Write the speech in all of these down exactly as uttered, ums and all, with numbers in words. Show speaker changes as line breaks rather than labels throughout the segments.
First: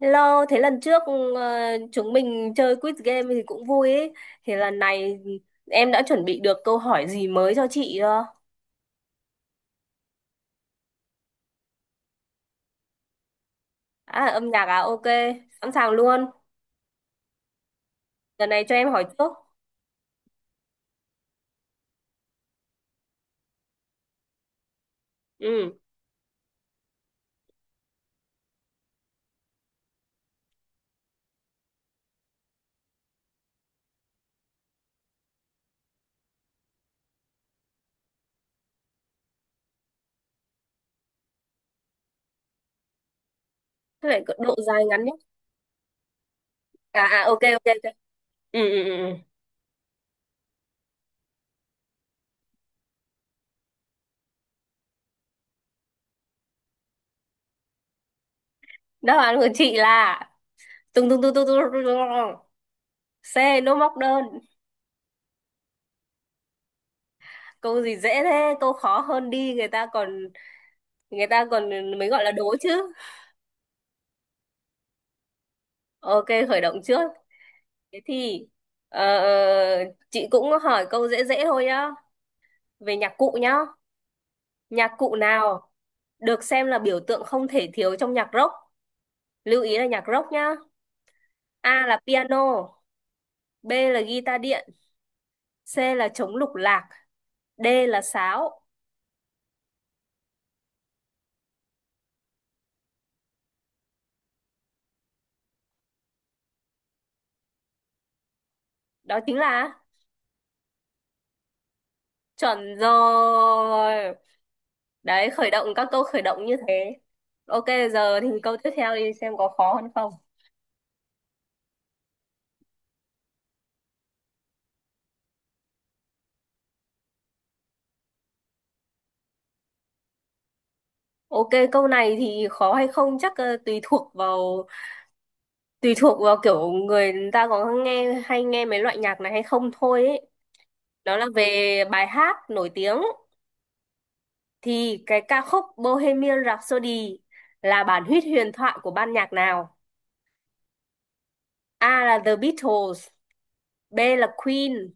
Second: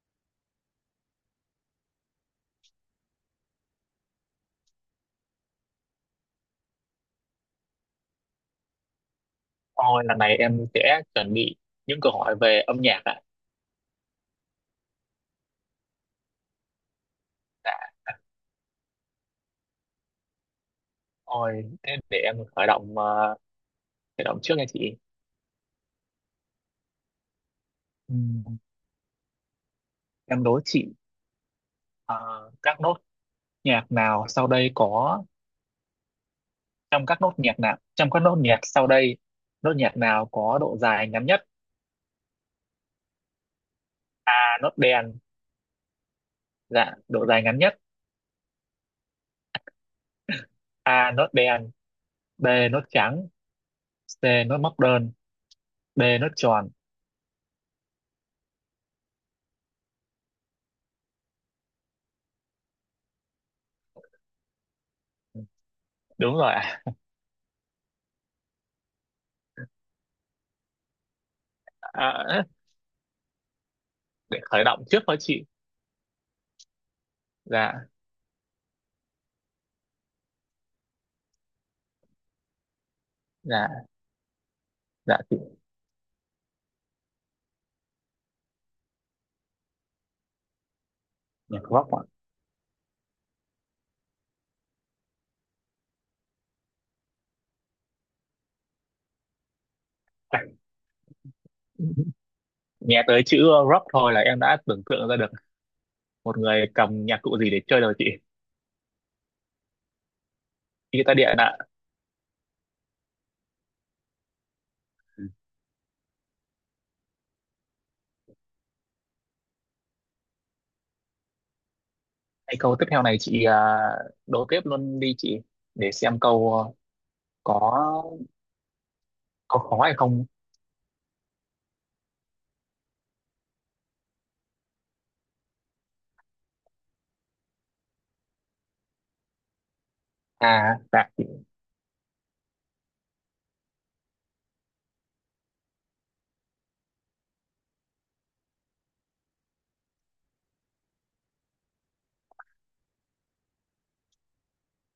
Hello, thế lần trước ừ, ờ, chúng mình chơi quiz game thì cũng vui ấy. Thì lần này em đã chuẩn bị được câu hỏi gì mới cho chị chưa?
Ôi, lần này em sẽ chuẩn bị những câu hỏi về âm nhạc ạ.
À, âm nhạc à? Ok, sẵn sàng luôn.
Dạ.
Lần này cho em hỏi trước.
Ôi, thế để em khởi động ờ, khởi động trước nha chị.
Ừ,
Ừm, em đố chị ờ, các nốt nhạc nào sau đây có trong các nốt nhạc nào trong các nốt nhạc sau đây nốt nhạc nào có độ dài ngắn nhất?
thế lại
A
độ
nốt
dài ngắn nhé.
đen, dạ
À,
độ
à, ok,
dài ngắn
ok,
nhất.
ok. Ừ, ừ, ừ, ừ.
A nốt đen, B nốt trắng, C nốt móc đơn, D nốt tròn.
Đáp án của chị là tung tung tung tung tung tung tung. C, nô móc đơn.
Đúng rồi ạ.
Câu gì dễ thế, câu khó hơn đi. Người ta còn, người ta còn mới gọi là
À,
đố chứ.
để khởi động trước thôi chị.
Ok, khởi động trước.
Dạ,
Thế thì ờ, ờ, chị cũng hỏi câu dễ dễ thôi nhá. Về nhạc cụ nhá.
dạ,
Nhạc cụ
dạ chị.
nào được xem là biểu tượng không thể thiếu trong nhạc rock? Lưu ý là nhạc rock nhá.
Nhạc
A
rock
là
ạ.
piano, B là guitar điện, C là trống lục lạc, D là sáo.
Nghe tới chữ rock thôi là em đã tưởng tượng ra được một người cầm nhạc cụ gì để chơi rồi chị,
Đó chính là
guitar điện ạ.
chuẩn rồi. Đấy, khởi động các câu khởi động như thế. Ok, giờ thì câu tiếp theo đi xem có khó hơn không.
Hay câu tiếp theo này chị à, đố tiếp luôn đi chị để xem câu ờ, có có khó hay không.
Ok, câu này thì khó hay không chắc ờ, tùy thuộc vào tùy thuộc vào kiểu người ta có nghe hay nghe mấy loại nhạc này hay không thôi ấy.
À, dạ
Đó
chị,
là về bài hát nổi tiếng thì cái ca khúc Bohemian Rhapsody là bản huyết huyền thoại của ban nhạc nào? A là The Beatles, B là Queen,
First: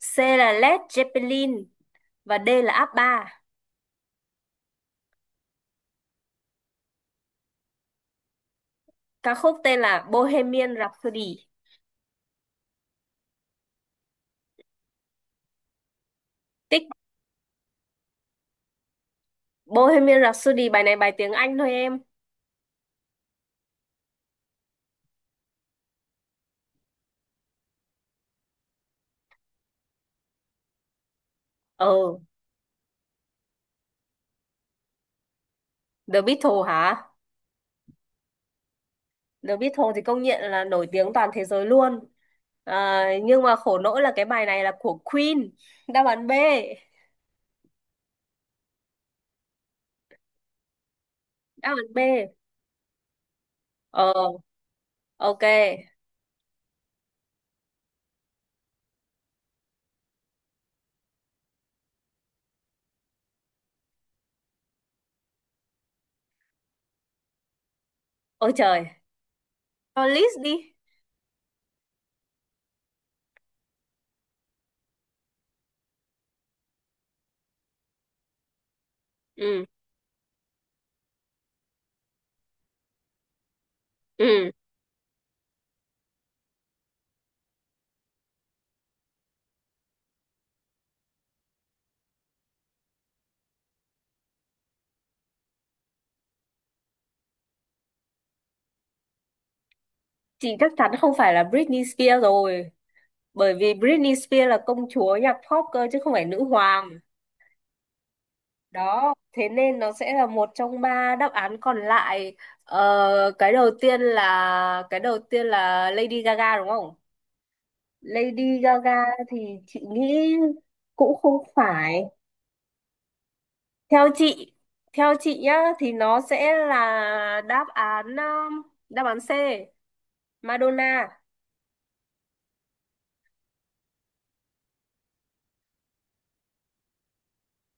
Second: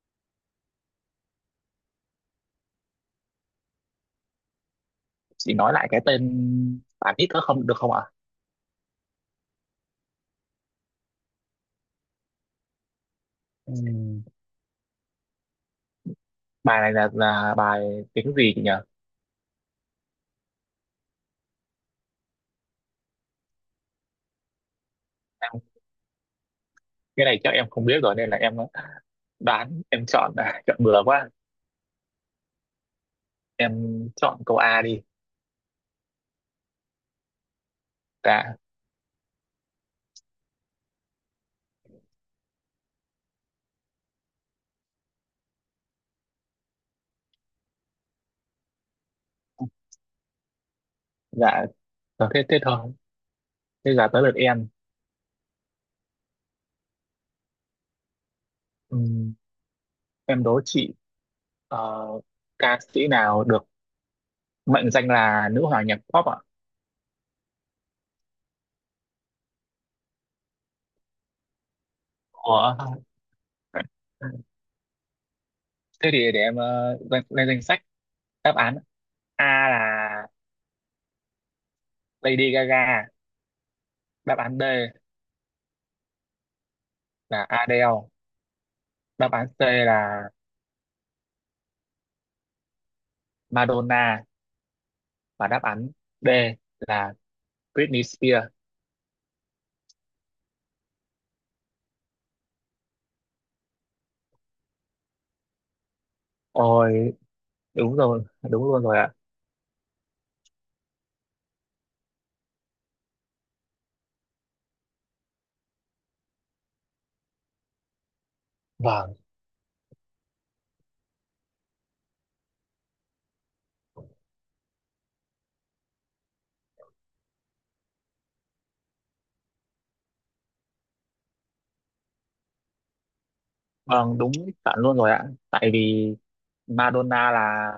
C là Led Zeppelin và D là ababa.
chị nói lại cái tên bài hit nữa không được không ạ?
Ca khúc tên là Bohemian Rhapsody.
Ừm, bài
Tích
này là là bài tiếng gì chị nhỉ?
Bohemian Rhapsody, bài này bài tiếng Anh thôi em.
Em, cái này chắc em không biết rồi nên là em đoán em chọn, chọn bừa quá,
Ờ,
em chọn câu A đi.
The Beatles hả?
Dạ.
The Beatles thì công nhận là nổi tiếng toàn thế giới luôn. À, nhưng mà khổ nỗi là cái bài này là của Queen. Đáp án B.
Dạ,
Đáp án B.
thế thế thôi, thế
Ờ,
giờ tới lượt em.
ok.
Ừm, em đố chị ờ, ca sĩ nào được mệnh danh là nữ hoàng nhạc pop ạ?
Ôi trời. Cho list đi.
Ủa? Thế thì để em ờ, lên, lên danh sách đáp án. A
Ừ,
là Lady Gaga, đáp
ừ.
án B là Adele, đáp án C là Madonna và đáp án D là Britney Spears.
Chị chắc chắn không phải là Britney Spears rồi. Bởi vì Britney Spears là công chúa nhạc pop cơ chứ không phải nữ hoàng.
Ôi, đúng rồi, đúng luôn rồi ạ.
Đó, thế nên nó sẽ là một trong ba đáp án còn lại. Ờ, cái đầu tiên là cái đầu tiên là Lady Gaga đúng không? Lady Gaga
Vâng.
thì chị nghĩ cũng không phải, theo chị theo chị nhá thì nó sẽ là đáp án um, đáp án C Madonna.
Vâng, đúng, chuẩn luôn rồi ạ. Tại vì Madonna là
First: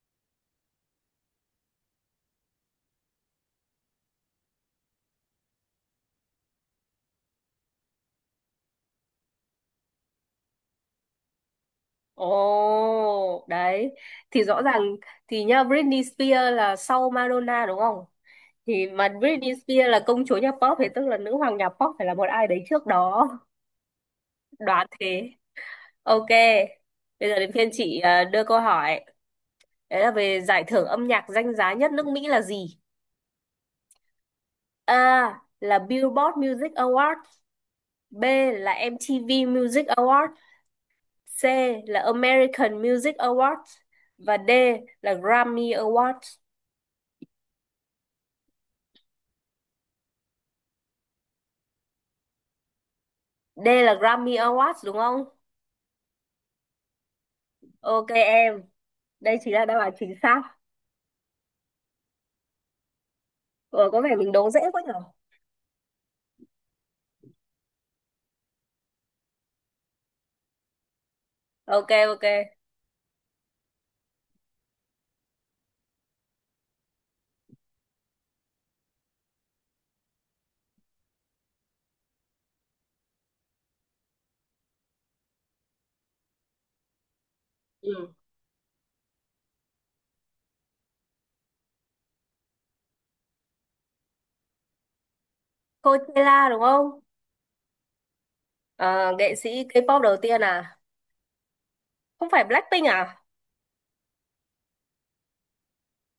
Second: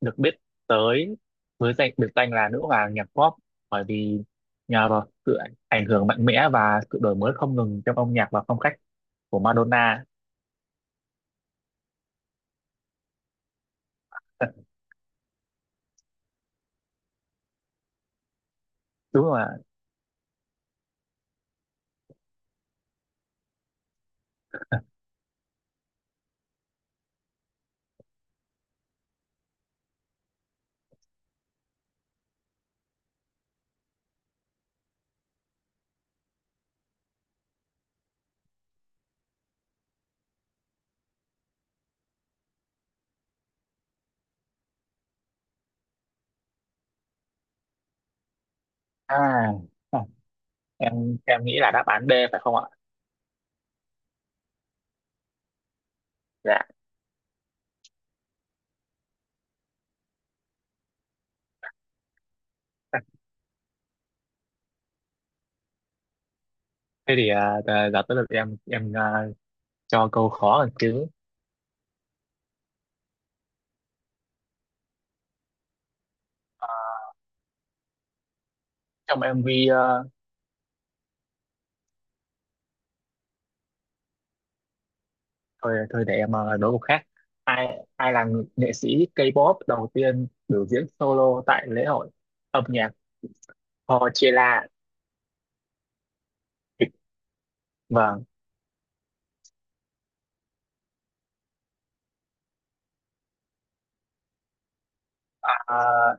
được biết tới với danh biệt danh là nữ hoàng nhạc pop, bởi vì nhờ vào sự ảnh ảnh hưởng mạnh mẽ và sự đổi mới không ngừng trong âm nhạc và phong cách của Madonna.
Ồ đấy, thì rõ ràng, thì nhá Britney Spears là sau Madonna đúng không, thì mà
Đúng rồi ạ.
Britney Spears là công chúa nhà pop thì tức là nữ hoàng nhà pop phải là một ai đấy trước đó, đoán thế. Ok, bây giờ đến phiên chị à, đưa câu hỏi. Đấy là về giải thưởng âm nhạc danh giá nhất nước Mỹ là gì. A là Billboard Music Award, B là em ti vi Music Award, C là American Music Awards và D là Grammy Awards.
À, à, em em nghĩ là đáp án D phải không ạ?
D là Grammy Awards đúng không?
Dạ.
Ok em, đây chính là đáp án chính xác. Ờ, có vẻ mình đố dễ quá nhở.
Thế thì à, giờ giờ tới lượt em em à, cho câu khó hơn chứ.
Ok ok.
À, trong em vê ờ, thôi thôi để em ờ, đố câu khác. Ai ai
Ừ.
là ng- nghệ sĩ K-pop đầu tiên biểu diễn solo tại lễ hội âm nhạc Coachella?
Coachella đúng không?
Vâng.
Ờ, nghệ sĩ K-pop đầu tiên à? Không phải Blackpink à?
À,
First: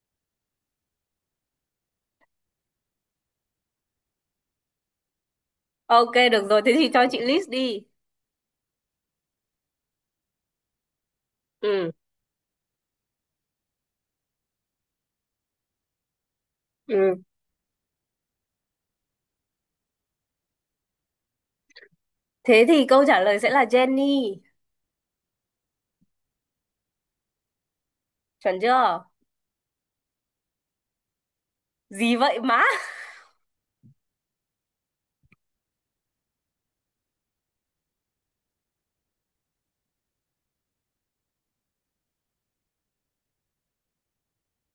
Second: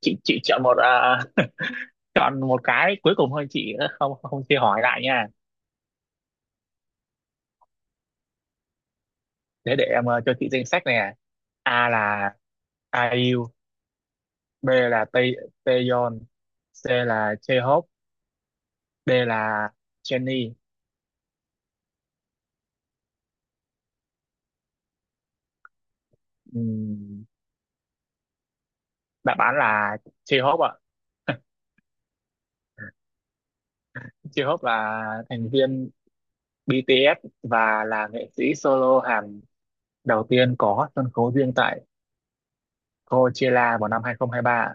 chị chị chọn một à, chọn một cái cuối cùng thôi chị, không không chia hỏi lại nha.
Ok được rồi, thế thì cho chị list đi.
Thế để em ờ, cho chị danh sách nè. A
Ừ.
là i u, B là Tae Taeyeon, C
Ừ.
là J-Hope, D là Jennie.
Thế thì câu trả lời sẽ là Jennie,
Ừm,
chuẩn chưa?
đáp án là J-Hope ạ.
Gì vậy má.
J-Hope là thành viên bê tê ét và là nghệ sĩ solo Hàn đầu tiên có sân khấu riêng tại Coachella vào năm hai không hai ba.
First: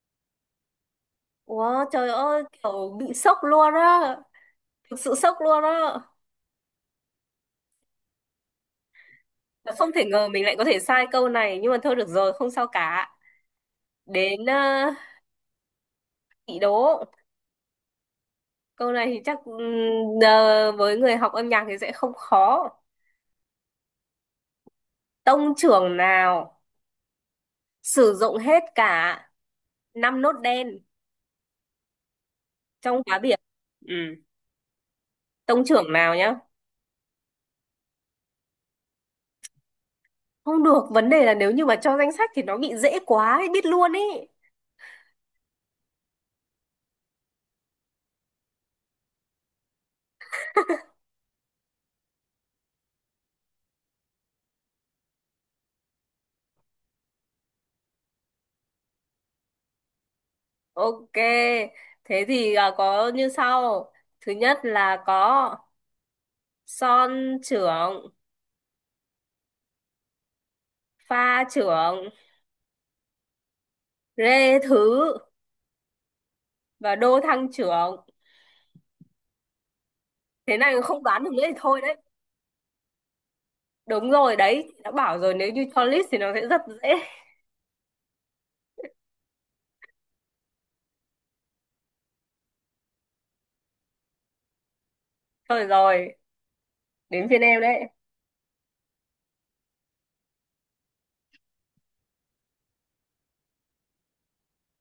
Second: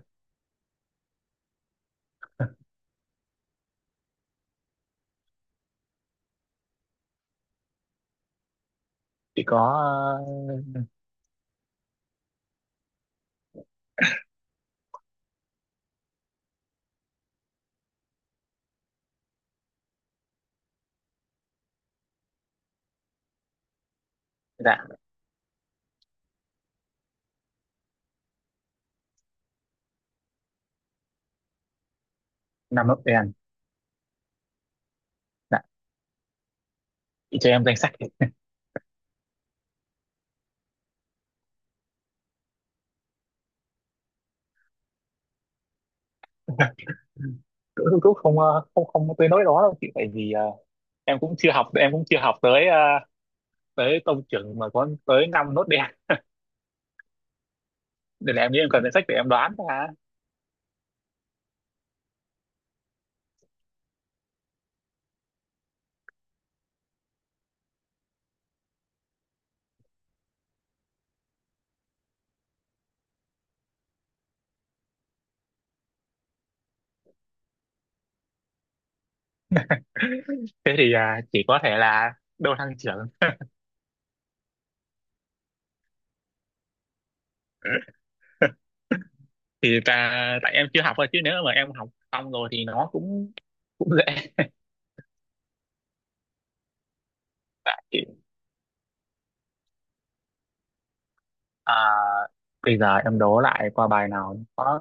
Wow, trời ơi kiểu bị sốc luôn á, thực sự sốc luôn á.
Chị có
Và không thể ngờ mình lại có thể
ờ,
sai câu này nhưng mà thôi được rồi không sao cả. Đến ờ, chị đố câu này thì chắc ừm, ờ, với người học âm nhạc thì sẽ không khó.
dạ
Tông trưởng nào sử dụng hết cả năm nốt đen
năm lớp
trong cá
đen.
biệt. Ừ,
Dạ
tông trưởng nào nhá.
chị cho em danh sách thì
Không được, vấn đề là nếu như mà cho danh sách thì nó bị dễ quá ấy, biết luôn ý.
cũng cũng cũng không ờ, không không có tới nỗi đó đâu chị, tại vì ờ, em cũng chưa học em cũng chưa học tới ờ, tới tông trưởng mà có tới năm nốt đen, nên là em nghĩ em cần danh sách để em đoán ra.
Ok, thế thì à, có như sau. Thứ nhất là có son trưởng, pha trưởng, rê thứ và đô thăng trưởng. Thế
Thế
này
thì ờ,
không đoán được nữa
chỉ
thì
có thể
thôi đấy.
là đô thăng trưởng.
Đúng rồi, đấy, đã bảo rồi nếu như cho list thì nó sẽ rất dễ.
Thì ta, tại em chưa học thôi chứ nếu mà em học xong rồi thì nó cũng cũng dễ.
Thôi rồi, đến phiên em đấy.
Tại à, bây giờ em đố lại qua bài nào có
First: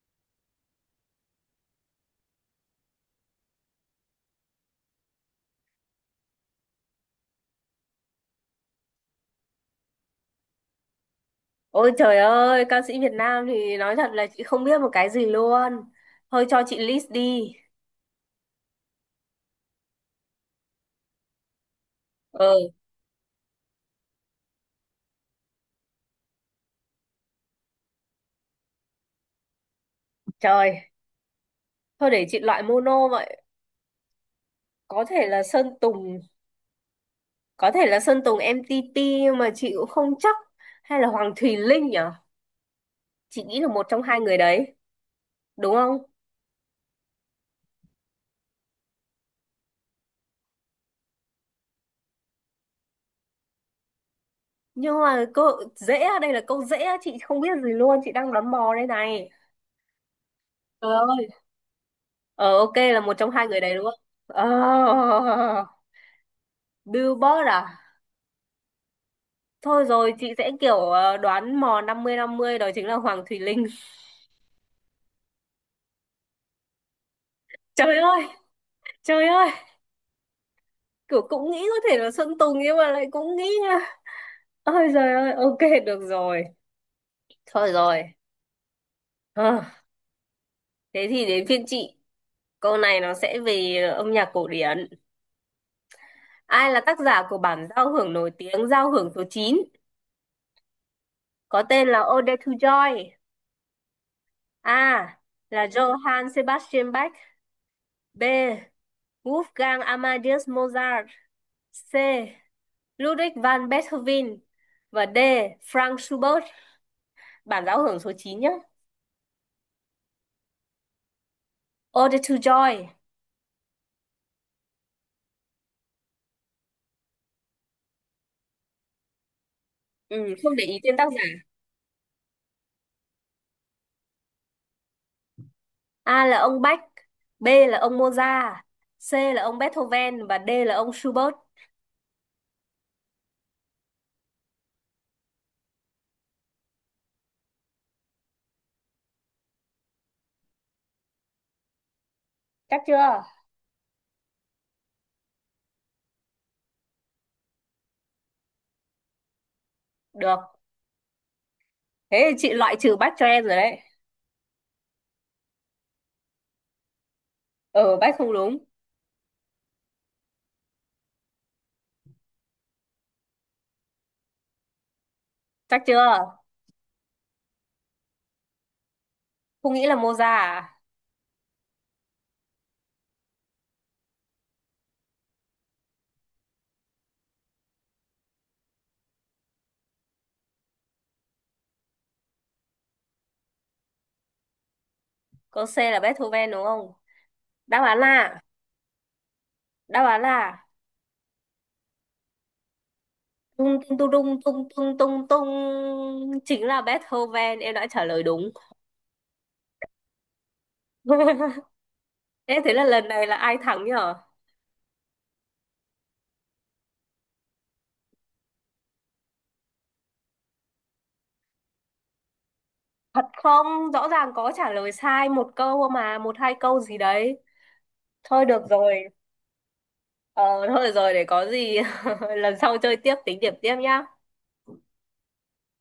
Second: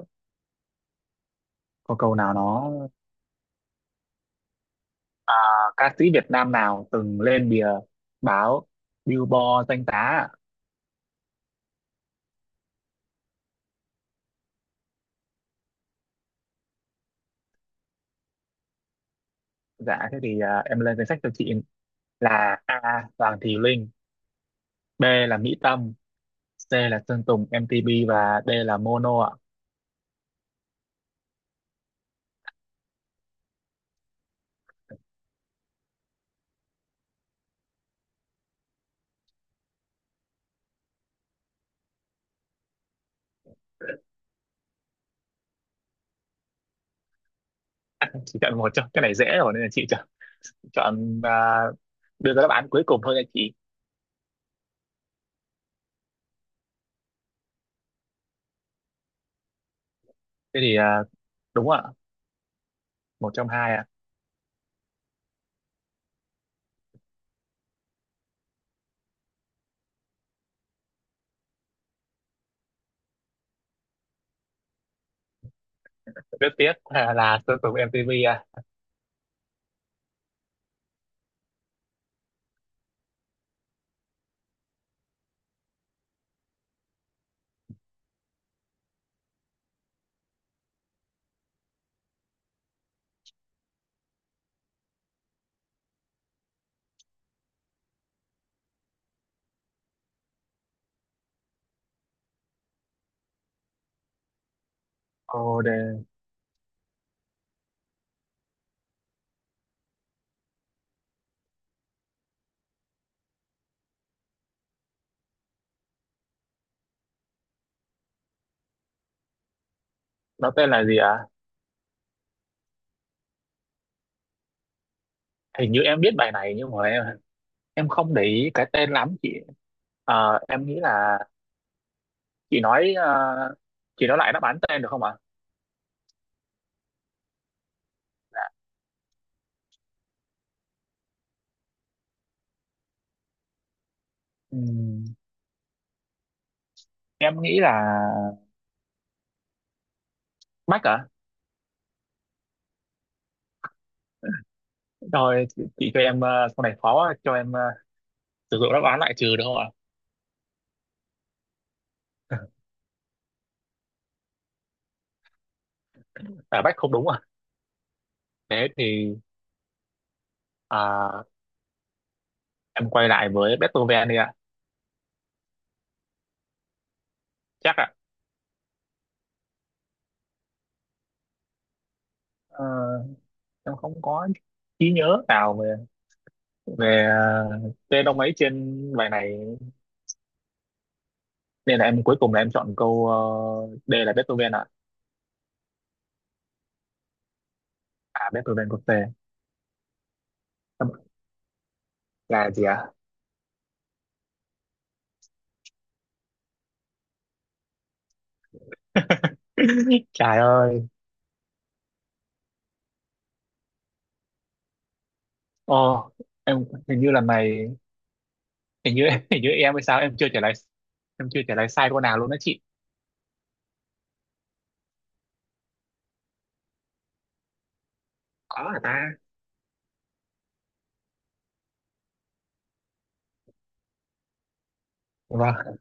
có câu nào nó à, ca sĩ Việt Nam nào từng lên bìa báo Billboard danh giá ạ?
Ôi trời ơi, ca sĩ Việt Nam thì nói thật là chị không biết một cái gì luôn. Thôi cho chị list đi.
Dạ thế thì à, em lên danh sách cho chị là
Ừ,
A Hoàng Thùy Linh, B là Mỹ Tâm, C là Sơn Tùng em tê pê và D là Mono ạ.
trời. Thôi để chị loại mono vậy. Có thể là Sơn Tùng, có thể là Sơn Tùng em ti pi nhưng mà chị cũng không chắc, hay là Hoàng Thùy Linh nhở, chị nghĩ là một trong hai người đấy đúng không?
Chỉ chọn một cho cái này dễ rồi nên là chị chọn, chọn à, đưa ra đáp án cuối cùng thôi nha chị.
Nhưng mà câu dễ á, đây là câu dễ á, chị không biết gì luôn chị đang đoán mò đây này.
Thế thì
Trời
à,
ơi,
đúng ạ.
ờ ok là một trong
Một
hai
trong
người
hai
đấy đúng
ạ.
không. Ờ, Billboard à, thôi rồi chị sẽ kiểu ờ, đoán mò năm mươi năm mươi, đó chính là Hoàng Thùy Linh.
Rất tiếc là, là Sơn Tùng
Trời
em tê pê
ơi,
ạ.
trời ơi, kiểu cũng nghĩ có thể là Sơn Tùng nhưng mà lại cũng nghĩ nha. Ôi trời ơi, ok, được rồi, thôi rồi. Ờ, thế thì đến phiên chị. Câu này nó sẽ về âm nhạc cổ điển. Ai là tác giả của bản giao hưởng nổi tiếng giao hưởng số chín có tên là Ode to Joy? A.
Ồ,
Là
đề...
Johann Sebastian Bach. B. Wolfgang Amadeus Mozart. C. Ludwig van Beethoven. Và D. Frank Schubert. Bản giao hưởng số chín nhé.
nó tên là gì ạ?
Ode to Joy.
Hình như em biết bài này nhưng mà em em không để ý cái tên lắm chị.
Ừ,
Ờ,
không để
em
ý
nghĩ
tên tác
là
giả.
chị nói ờ, chị nói lại đáp án tên được không ạ?
A là ông Bach. B là ông Mozart. C là ông Beethoven. Và D là ông Schubert.
Ừm, em nghĩ là Mac à.
Chắc chưa?
Rồi chị, chị cho em ờ, sau này khó quá, cho em ờ, sử dụng đáp án lại trừ được không ạ?
Được. Thế thì chị loại trừ Bach cho em rồi đấy.
À, Mac không đúng à.
Ừ, Bach không đúng.
Thế thì à, em quay lại với Beethoven đi ạ.
Chắc chưa?
Chắc ạ.
Không nghĩ là Mozart à?
Ờ, em không có trí nhớ nào về về ờ, tên ông ấy trên bài này, nên là em cuối cùng là em chọn câu ờ, D là Beethoven ạ.
Câu C là Beethoven đúng không? Đáp án
À
là,
Beethoven có C
đáp án là
là gì ạ?
tung tung tung tung tung tung tung tung chính là Beethoven. Em đã trả lời đúng.
Trời ơi.
Thế thế là lần này là ai thắng nhở?
Ô, em hình như là mày, hình như hình như em hay sao, em chưa trả lời em chưa trả lời sai câu nào luôn đó chị.
Thật không? Rõ ràng có trả lời sai một câu mà, một hai câu gì đấy. Thôi được
Có hả
rồi.
ta.
Ờ, thôi được rồi để có gì lần sau chơi tiếp tính điểm tiếp nhá.
Vâng.